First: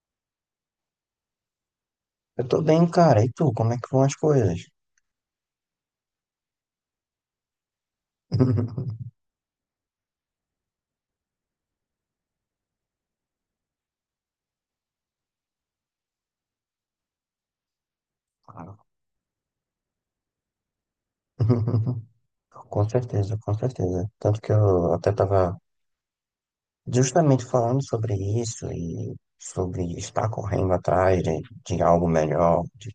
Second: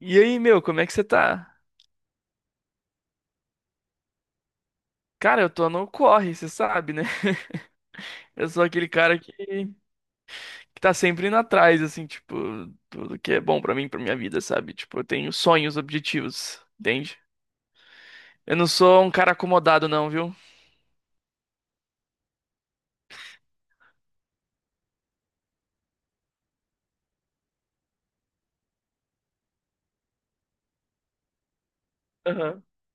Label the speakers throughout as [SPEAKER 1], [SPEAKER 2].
[SPEAKER 1] E aí, meu, como é que você tá?
[SPEAKER 2] Eu tô bem, cara. E tu, como é que vão as coisas?
[SPEAKER 1] Cara, eu tô no corre, você sabe, né? Eu sou aquele cara que tá sempre indo atrás, assim, tipo, tudo que é bom pra mim, pra minha vida, sabe? Tipo, eu tenho sonhos, objetivos, entende? Eu não
[SPEAKER 2] Claro.
[SPEAKER 1] sou um cara acomodado, não, viu?
[SPEAKER 2] Com certeza, com certeza. Tanto que eu até estava justamente falando sobre isso e sobre estar correndo atrás de algo
[SPEAKER 1] Aham.
[SPEAKER 2] melhor.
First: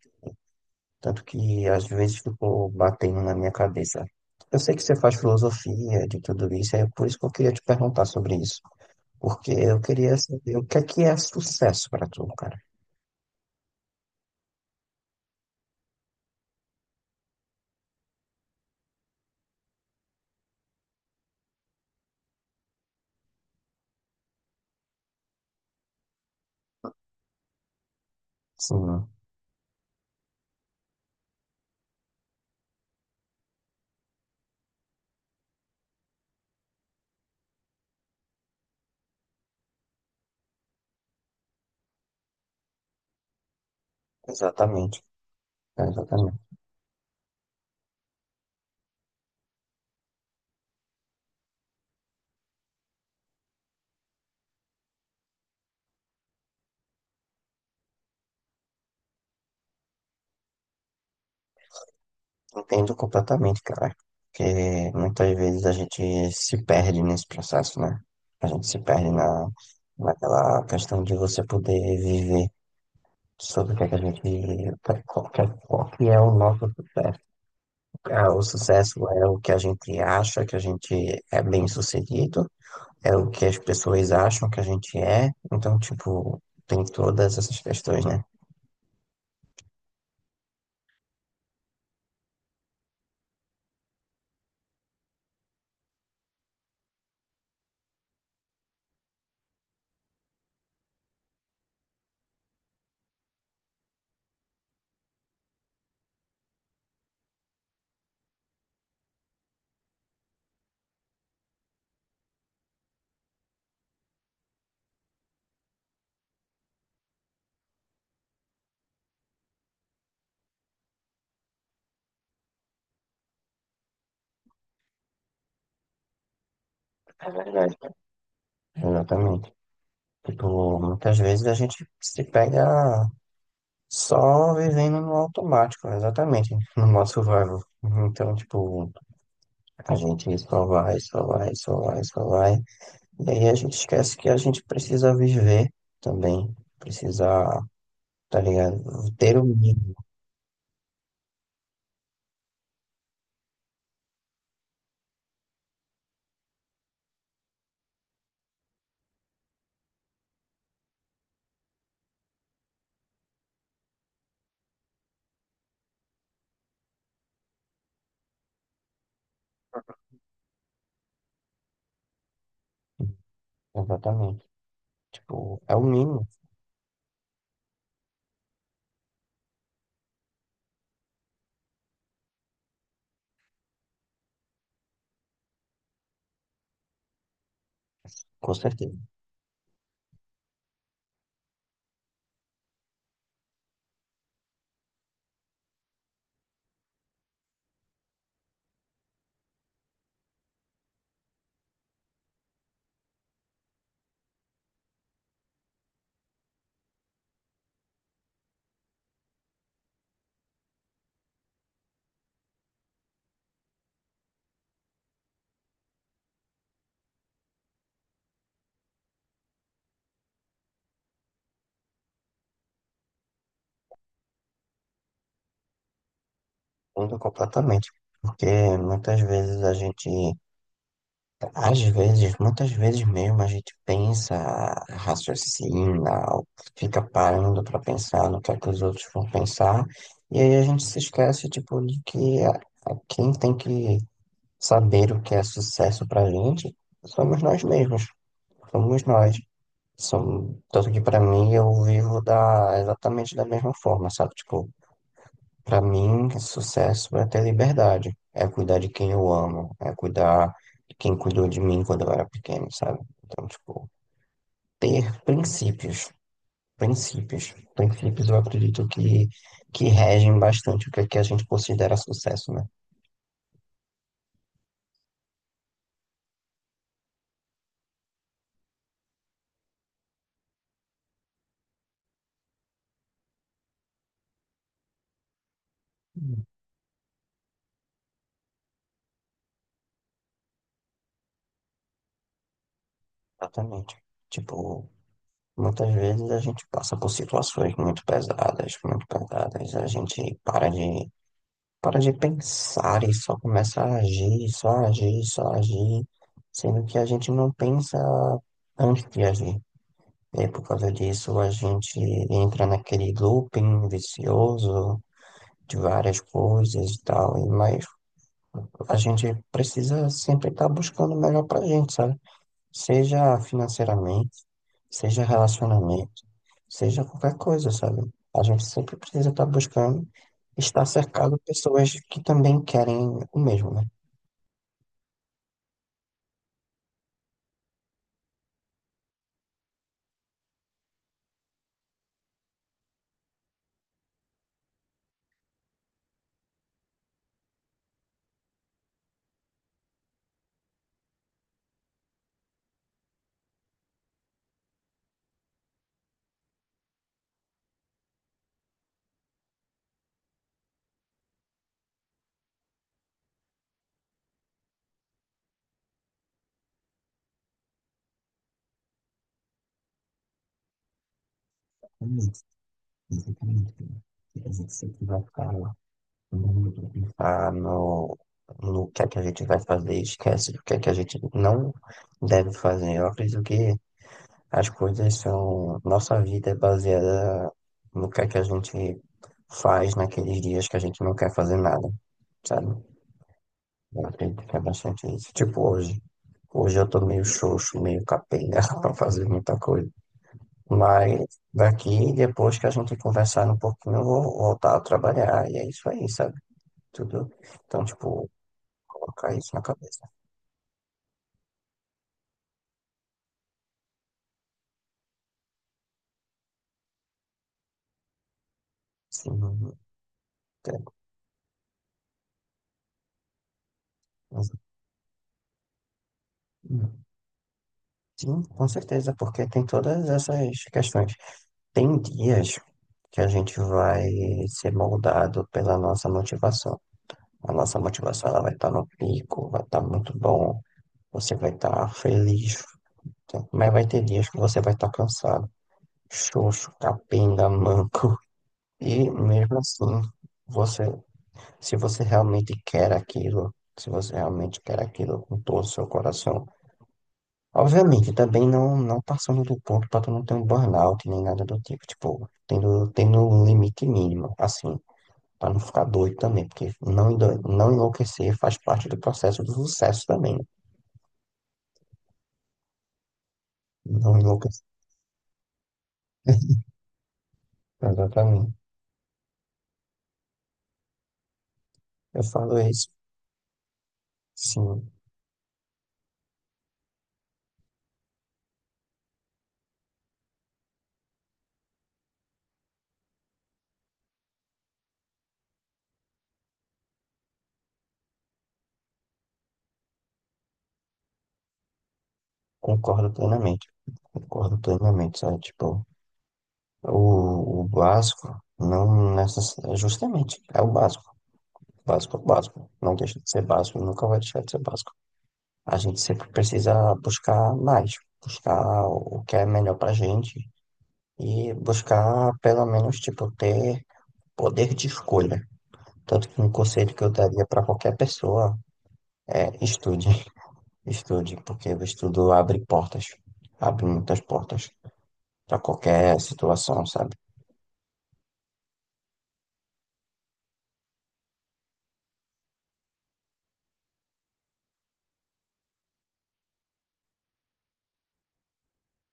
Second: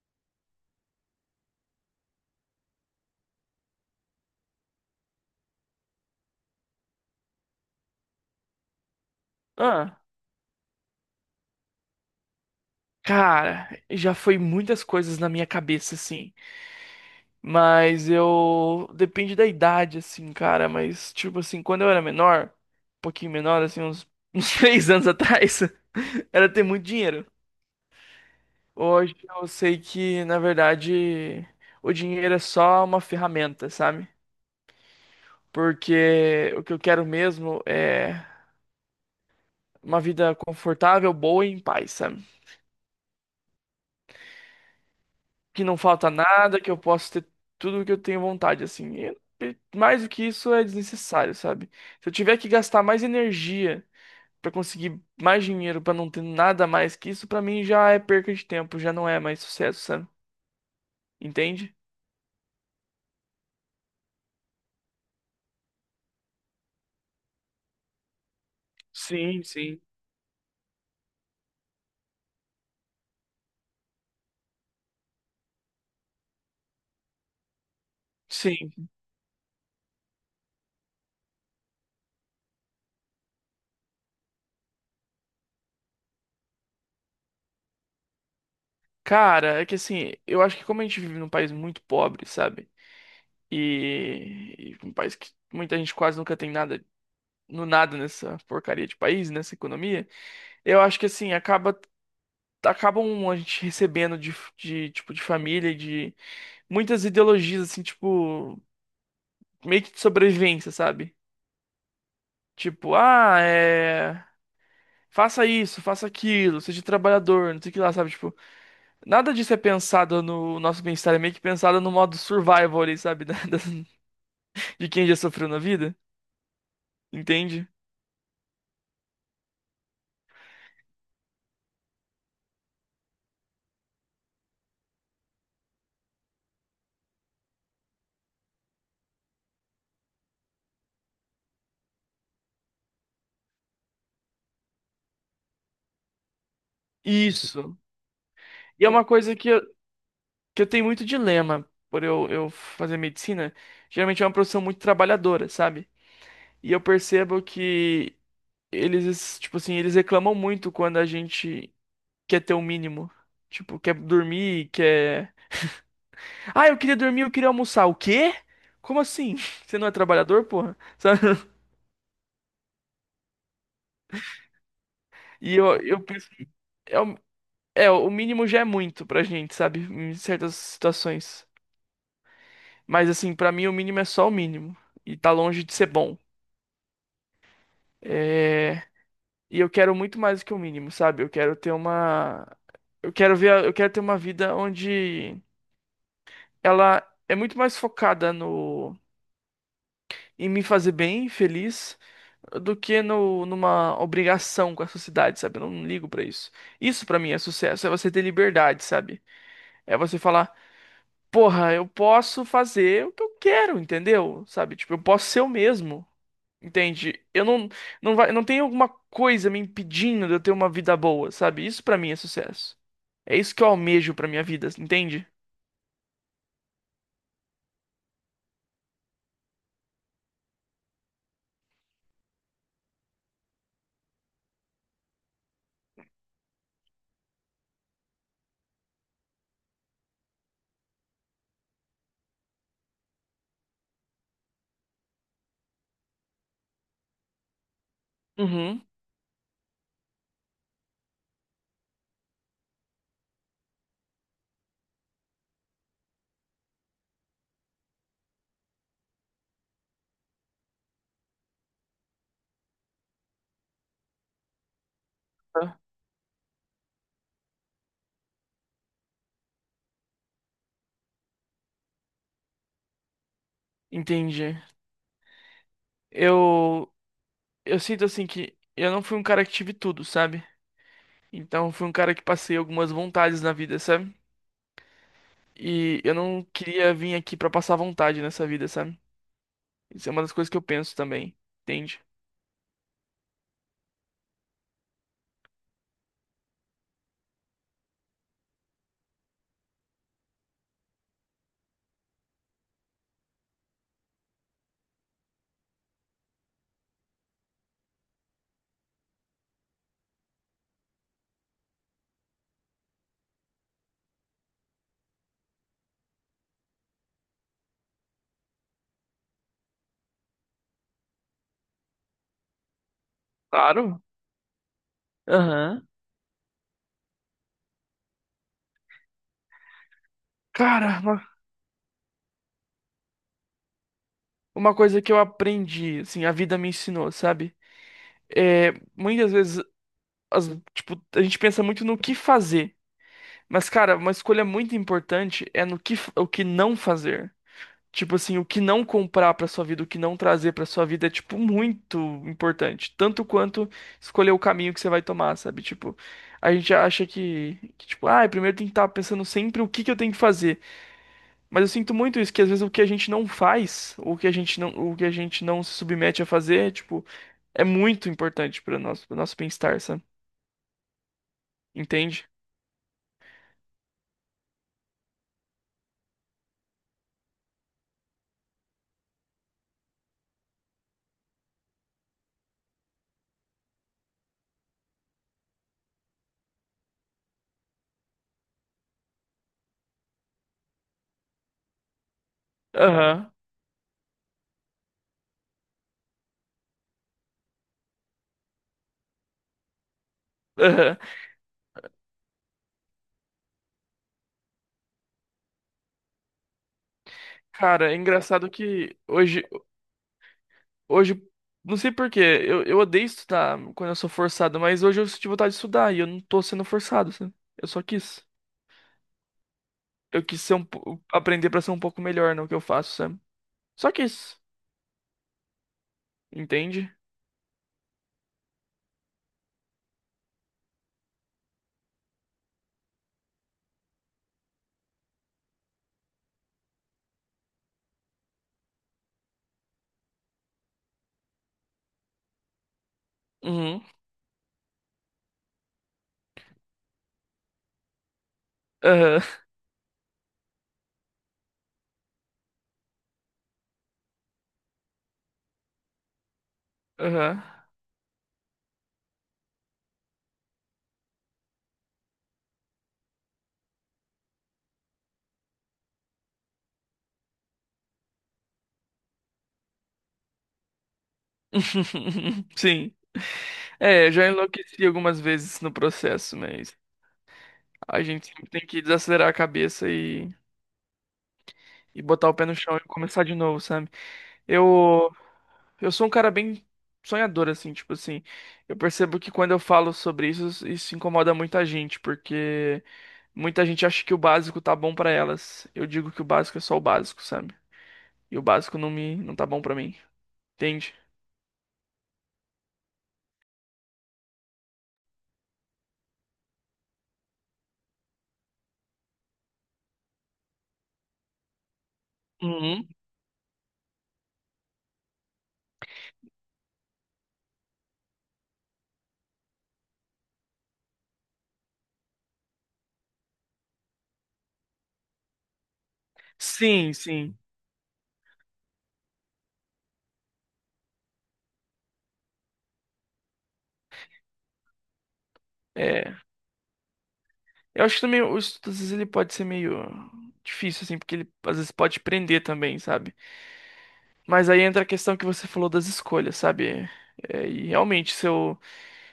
[SPEAKER 2] Tanto que às vezes ficou batendo na minha cabeça. Eu sei que você faz filosofia de tudo isso, é por isso que eu queria te perguntar sobre isso. Porque eu
[SPEAKER 1] Ah,
[SPEAKER 2] queria saber o que é sucesso para tu, cara.
[SPEAKER 1] cara, já foi muitas coisas na minha cabeça, assim. Mas eu. Depende da idade, assim, cara. Mas, tipo, assim, quando eu era menor, um pouquinho menor, assim, uns três anos atrás, era ter muito dinheiro.
[SPEAKER 2] Sim,
[SPEAKER 1] Hoje eu sei que, na verdade, o dinheiro é só uma ferramenta, sabe? Porque o que eu quero mesmo é uma vida confortável, boa e em paz, sabe?
[SPEAKER 2] exatamente.
[SPEAKER 1] Que não falta
[SPEAKER 2] Exatamente.
[SPEAKER 1] nada, que eu posso ter tudo o que eu tenho vontade, assim. E mais do que isso é desnecessário, sabe? Se eu tiver que gastar mais energia pra conseguir mais dinheiro, pra não ter nada mais que isso, pra mim já é perca de tempo, já não é mais sucesso, sabe? Entende?
[SPEAKER 2] Entendo completamente, cara. Porque muitas vezes a gente se perde nesse processo, né? A gente se perde
[SPEAKER 1] Sim,
[SPEAKER 2] na,
[SPEAKER 1] sim.
[SPEAKER 2] Naquela questão de você poder viver sobre o que é que a gente. Qual que é o nosso sucesso? Ah, o
[SPEAKER 1] Sim.
[SPEAKER 2] sucesso é o que a gente acha que a gente é bem-sucedido, é o que as pessoas acham que a gente é. Então, tipo, tem todas essas questões, né?
[SPEAKER 1] Cara, é que assim, eu acho que como a gente vive num país muito pobre, sabe? E um país que muita gente quase nunca tem nada, no nada nessa porcaria de país, nessa economia, eu acho que assim, acabam a gente recebendo de tipo de família, e de muitas ideologias assim, tipo, meio que de sobrevivência, sabe? Tipo, ah, é, faça isso, faça aquilo, seja trabalhador, não sei o que lá, sabe? Tipo, nada disso é pensado no nosso bem-estar, é meio que pensado no modo survival ali, sabe? De quem já sofreu na vida,
[SPEAKER 2] É
[SPEAKER 1] entende?
[SPEAKER 2] verdade. Exatamente. Tipo, muitas vezes a gente se pega. Só vivendo no automático, exatamente, no modo survival. Então, tipo, a gente só vai, só vai, só vai, só vai. E aí a gente esquece que a gente precisa viver também. Precisa,
[SPEAKER 1] Isso.
[SPEAKER 2] tá ligado?
[SPEAKER 1] E é uma coisa
[SPEAKER 2] Ter o
[SPEAKER 1] que eu,
[SPEAKER 2] mínimo.
[SPEAKER 1] que eu tenho muito dilema por eu fazer medicina. Geralmente é uma profissão muito trabalhadora, sabe? E eu percebo que eles, tipo assim, eles reclamam muito quando a gente quer ter o mínimo. Tipo, quer dormir, quer. Ah, eu queria dormir, eu queria almoçar. O quê? Como assim? Você não é trabalhador, porra? Sabe?
[SPEAKER 2] Exatamente.
[SPEAKER 1] E
[SPEAKER 2] Tipo, é
[SPEAKER 1] eu,
[SPEAKER 2] o
[SPEAKER 1] eu
[SPEAKER 2] mínimo,
[SPEAKER 1] penso. É, o- o mínimo já é muito pra gente, sabe? Em certas situações. Mas assim, pra mim o mínimo é só o mínimo. E tá longe de ser bom.
[SPEAKER 2] com
[SPEAKER 1] É...
[SPEAKER 2] certeza.
[SPEAKER 1] E eu quero muito mais do que o mínimo, sabe? Eu quero ter uma. Eu quero ver. Eu quero ter uma vida onde ela é muito mais focada no, em me fazer bem, feliz, do que no, numa obrigação com a sociedade, sabe? Eu não ligo pra isso. Isso pra mim é sucesso, é você ter liberdade, sabe? É você falar, porra, eu posso fazer o que eu quero, entendeu? Sabe? Tipo, eu posso ser eu mesmo. Entende? Eu não, não vai, não tem alguma coisa me impedindo de eu ter uma vida boa, sabe? Isso pra mim é sucesso. É isso que eu almejo pra minha vida, entende?
[SPEAKER 2] Muda completamente. Porque muitas vezes a gente às vezes, muitas vezes mesmo, a gente pensa, raciocina, ou fica parando para pensar no que é que os outros vão pensar, e aí a gente se esquece, tipo, de que quem tem que saber o que é sucesso pra gente somos nós mesmos,
[SPEAKER 1] Uhum.
[SPEAKER 2] somos nós. Tanto que pra mim eu vivo da, exatamente da mesma forma, sabe? Tipo, para mim, sucesso é ter liberdade, é cuidar de quem eu amo, é cuidar de quem cuidou de mim quando eu era pequeno, sabe? Então, tipo, ter
[SPEAKER 1] Tá.
[SPEAKER 2] princípios, princípios eu acredito que regem bastante o que, é que a gente considera sucesso, né?
[SPEAKER 1] Entendi. Eu, eu sinto assim que eu não fui um cara que tive tudo, sabe? Então eu fui um cara que passei algumas vontades na vida, sabe? E eu não queria vir aqui pra passar vontade nessa vida, sabe? Isso é uma das coisas que eu penso também, entende?
[SPEAKER 2] Exatamente. Tipo, muitas vezes a gente passa por situações muito pesadas, a gente para de pensar e só começa a agir, só agir, só agir, sendo que a gente não pensa antes de agir. E por causa disso a gente entra naquele looping vicioso de várias coisas e tal, mas a gente precisa sempre estar buscando o melhor pra gente, sabe? Seja
[SPEAKER 1] Claro.
[SPEAKER 2] financeiramente, seja
[SPEAKER 1] Aham.
[SPEAKER 2] relacionamento, seja qualquer coisa, sabe? A gente sempre precisa estar buscando estar
[SPEAKER 1] Cara, uma,
[SPEAKER 2] cercado de pessoas que também querem o mesmo, né?
[SPEAKER 1] uma coisa que eu aprendi, assim, a vida me ensinou, sabe? É, muitas vezes as- tipo, a gente pensa muito no que fazer. Mas, cara, uma escolha muito importante é no que, o que não fazer. Tipo assim, o que não comprar pra sua vida, o que não trazer pra sua vida é, tipo, muito importante. Tanto quanto escolher o caminho que você vai tomar, sabe? Tipo, a gente acha que tipo, ah, primeiro tem que estar pensando sempre o que que eu tenho que fazer. Mas eu sinto muito isso, que às vezes o que a gente não faz, ou o que a gente não, o que a gente não se submete a fazer, tipo, é muito importante para nosso bem-estar, sabe? Entende?
[SPEAKER 2] Exatamente, exatamente. A gente sempre vai ficar lá mundo, pensar no, no que é que a gente vai fazer, esquece do que é que a gente não deve fazer. Eu acredito que as coisas são. Nossa vida é baseada no que é que a gente faz naqueles dias que a gente não quer fazer nada, sabe?
[SPEAKER 1] Aham.
[SPEAKER 2] Eu acredito que é bastante isso. Tipo hoje. Hoje eu tô meio xoxo, meio capenga pra fazer muita coisa.
[SPEAKER 1] Aham.
[SPEAKER 2] Mas daqui, depois que a gente conversar um pouquinho, eu vou voltar a trabalhar. E é isso aí, sabe? Tudo. Então,
[SPEAKER 1] Cara, é
[SPEAKER 2] tipo,
[SPEAKER 1] engraçado que
[SPEAKER 2] colocar
[SPEAKER 1] hoje,
[SPEAKER 2] isso na cabeça.
[SPEAKER 1] hoje, não sei por quê, eu odeio estudar quando eu sou forçado, mas hoje eu senti vontade de estudar e eu não tô sendo forçado, sabe? Eu só quis.
[SPEAKER 2] Sim,
[SPEAKER 1] Eu quis ser um,
[SPEAKER 2] entendo.
[SPEAKER 1] aprender pra ser um pouco melhor no que eu faço, sabe? Só quis. Entende?
[SPEAKER 2] Sim, com certeza, porque tem todas essas questões. Tem dias que a gente vai ser moldado pela nossa motivação. A nossa motivação ela vai estar no pico, vai estar muito bom, você vai estar feliz, tá? Mas
[SPEAKER 1] Uhum.
[SPEAKER 2] vai ter dias que você vai estar cansado, xoxo, capenga, manco. E
[SPEAKER 1] Aham.
[SPEAKER 2] mesmo assim, você, se você realmente quer aquilo, se você realmente quer aquilo com todo o seu coração,
[SPEAKER 1] Aham.
[SPEAKER 2] obviamente, também não passando do ponto para tu não ter um burnout nem nada do tipo, tipo, tendo um limite mínimo, assim, para não ficar doido também, porque não, endoide- não enlouquecer faz parte do processo do sucesso também, né?
[SPEAKER 1] Sim. É, eu
[SPEAKER 2] Não
[SPEAKER 1] já
[SPEAKER 2] enlouquecer.
[SPEAKER 1] enlouqueci algumas vezes no processo, mas a gente sempre
[SPEAKER 2] Exatamente.
[SPEAKER 1] tem que desacelerar a cabeça e
[SPEAKER 2] Eu
[SPEAKER 1] botar o pé no
[SPEAKER 2] falo
[SPEAKER 1] chão e
[SPEAKER 2] isso,
[SPEAKER 1] começar de novo, sabe?
[SPEAKER 2] sim,
[SPEAKER 1] Eu. Eu sou um cara bem sonhador, assim, tipo assim. Eu percebo que quando eu falo sobre isso, isso incomoda muita gente, porque muita gente acha que o básico tá bom pra elas. Eu digo que o básico é só o básico, sabe? E o básico não me, não tá bom pra mim, entende?
[SPEAKER 2] concordo plenamente. Concordo plenamente, sabe? Tipo, o básico não necessariamente, justamente, é o básico. Básico é o básico.
[SPEAKER 1] Uhum.
[SPEAKER 2] Não deixa de ser básico, nunca vai deixar de ser básico. A gente sempre precisa buscar mais, buscar o que é melhor pra gente e buscar pelo menos tipo ter poder de escolha. Tanto que um conselho
[SPEAKER 1] Sim,
[SPEAKER 2] que eu
[SPEAKER 1] sim.
[SPEAKER 2] daria pra qualquer pessoa é estude, estude, porque o estudo abre portas, abre muitas portas pra
[SPEAKER 1] É.
[SPEAKER 2] qualquer situação, sabe?
[SPEAKER 1] Eu acho que também o estudo, às vezes, ele pode ser meio difícil, assim, porque ele às vezes pode prender também, sabe? Mas aí entra a questão que você falou das escolhas, sabe? É, e realmente, se eu.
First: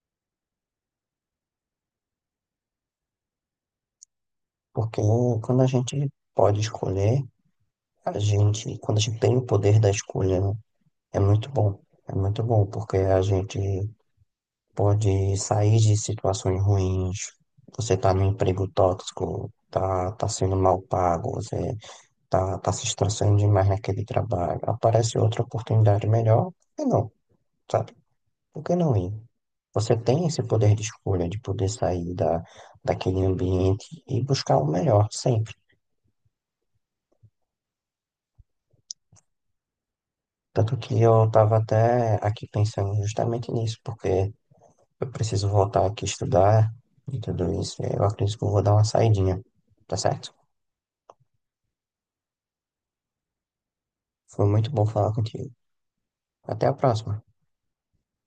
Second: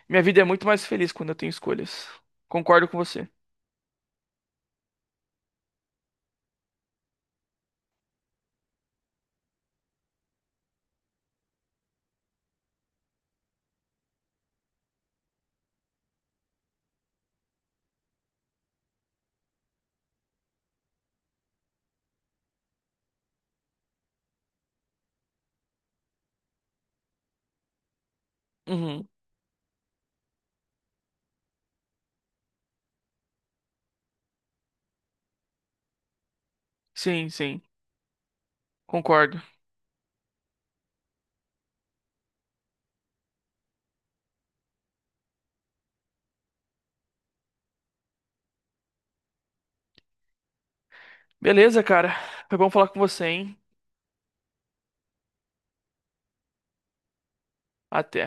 [SPEAKER 1] Minha vida é muito mais feliz quando eu tenho escolhas. Concordo com você.
[SPEAKER 2] Porque quando a gente pode escolher, a gente, quando a gente tem o poder da escolha, né, é muito bom. É muito bom, porque a gente pode sair de situações ruins. Você tá num emprego tóxico, tá sendo mal pago, você tá se estressando demais naquele trabalho. Aparece outra oportunidade melhor, por que não, sabe? Por que não
[SPEAKER 1] Uhum.
[SPEAKER 2] ir? Você tem esse poder de escolha de poder sair daquele ambiente e buscar o melhor sempre.
[SPEAKER 1] Sim, sim. Concordo.
[SPEAKER 2] Tanto que eu estava até aqui pensando justamente nisso, porque eu preciso voltar aqui estudar e tudo isso. Eu acredito que eu vou dar uma saidinha, tá certo?
[SPEAKER 1] Beleza, cara. Foi bom falar com você, hein?
[SPEAKER 2] Foi muito bom falar contigo. Até a próxima.
[SPEAKER 1] Até.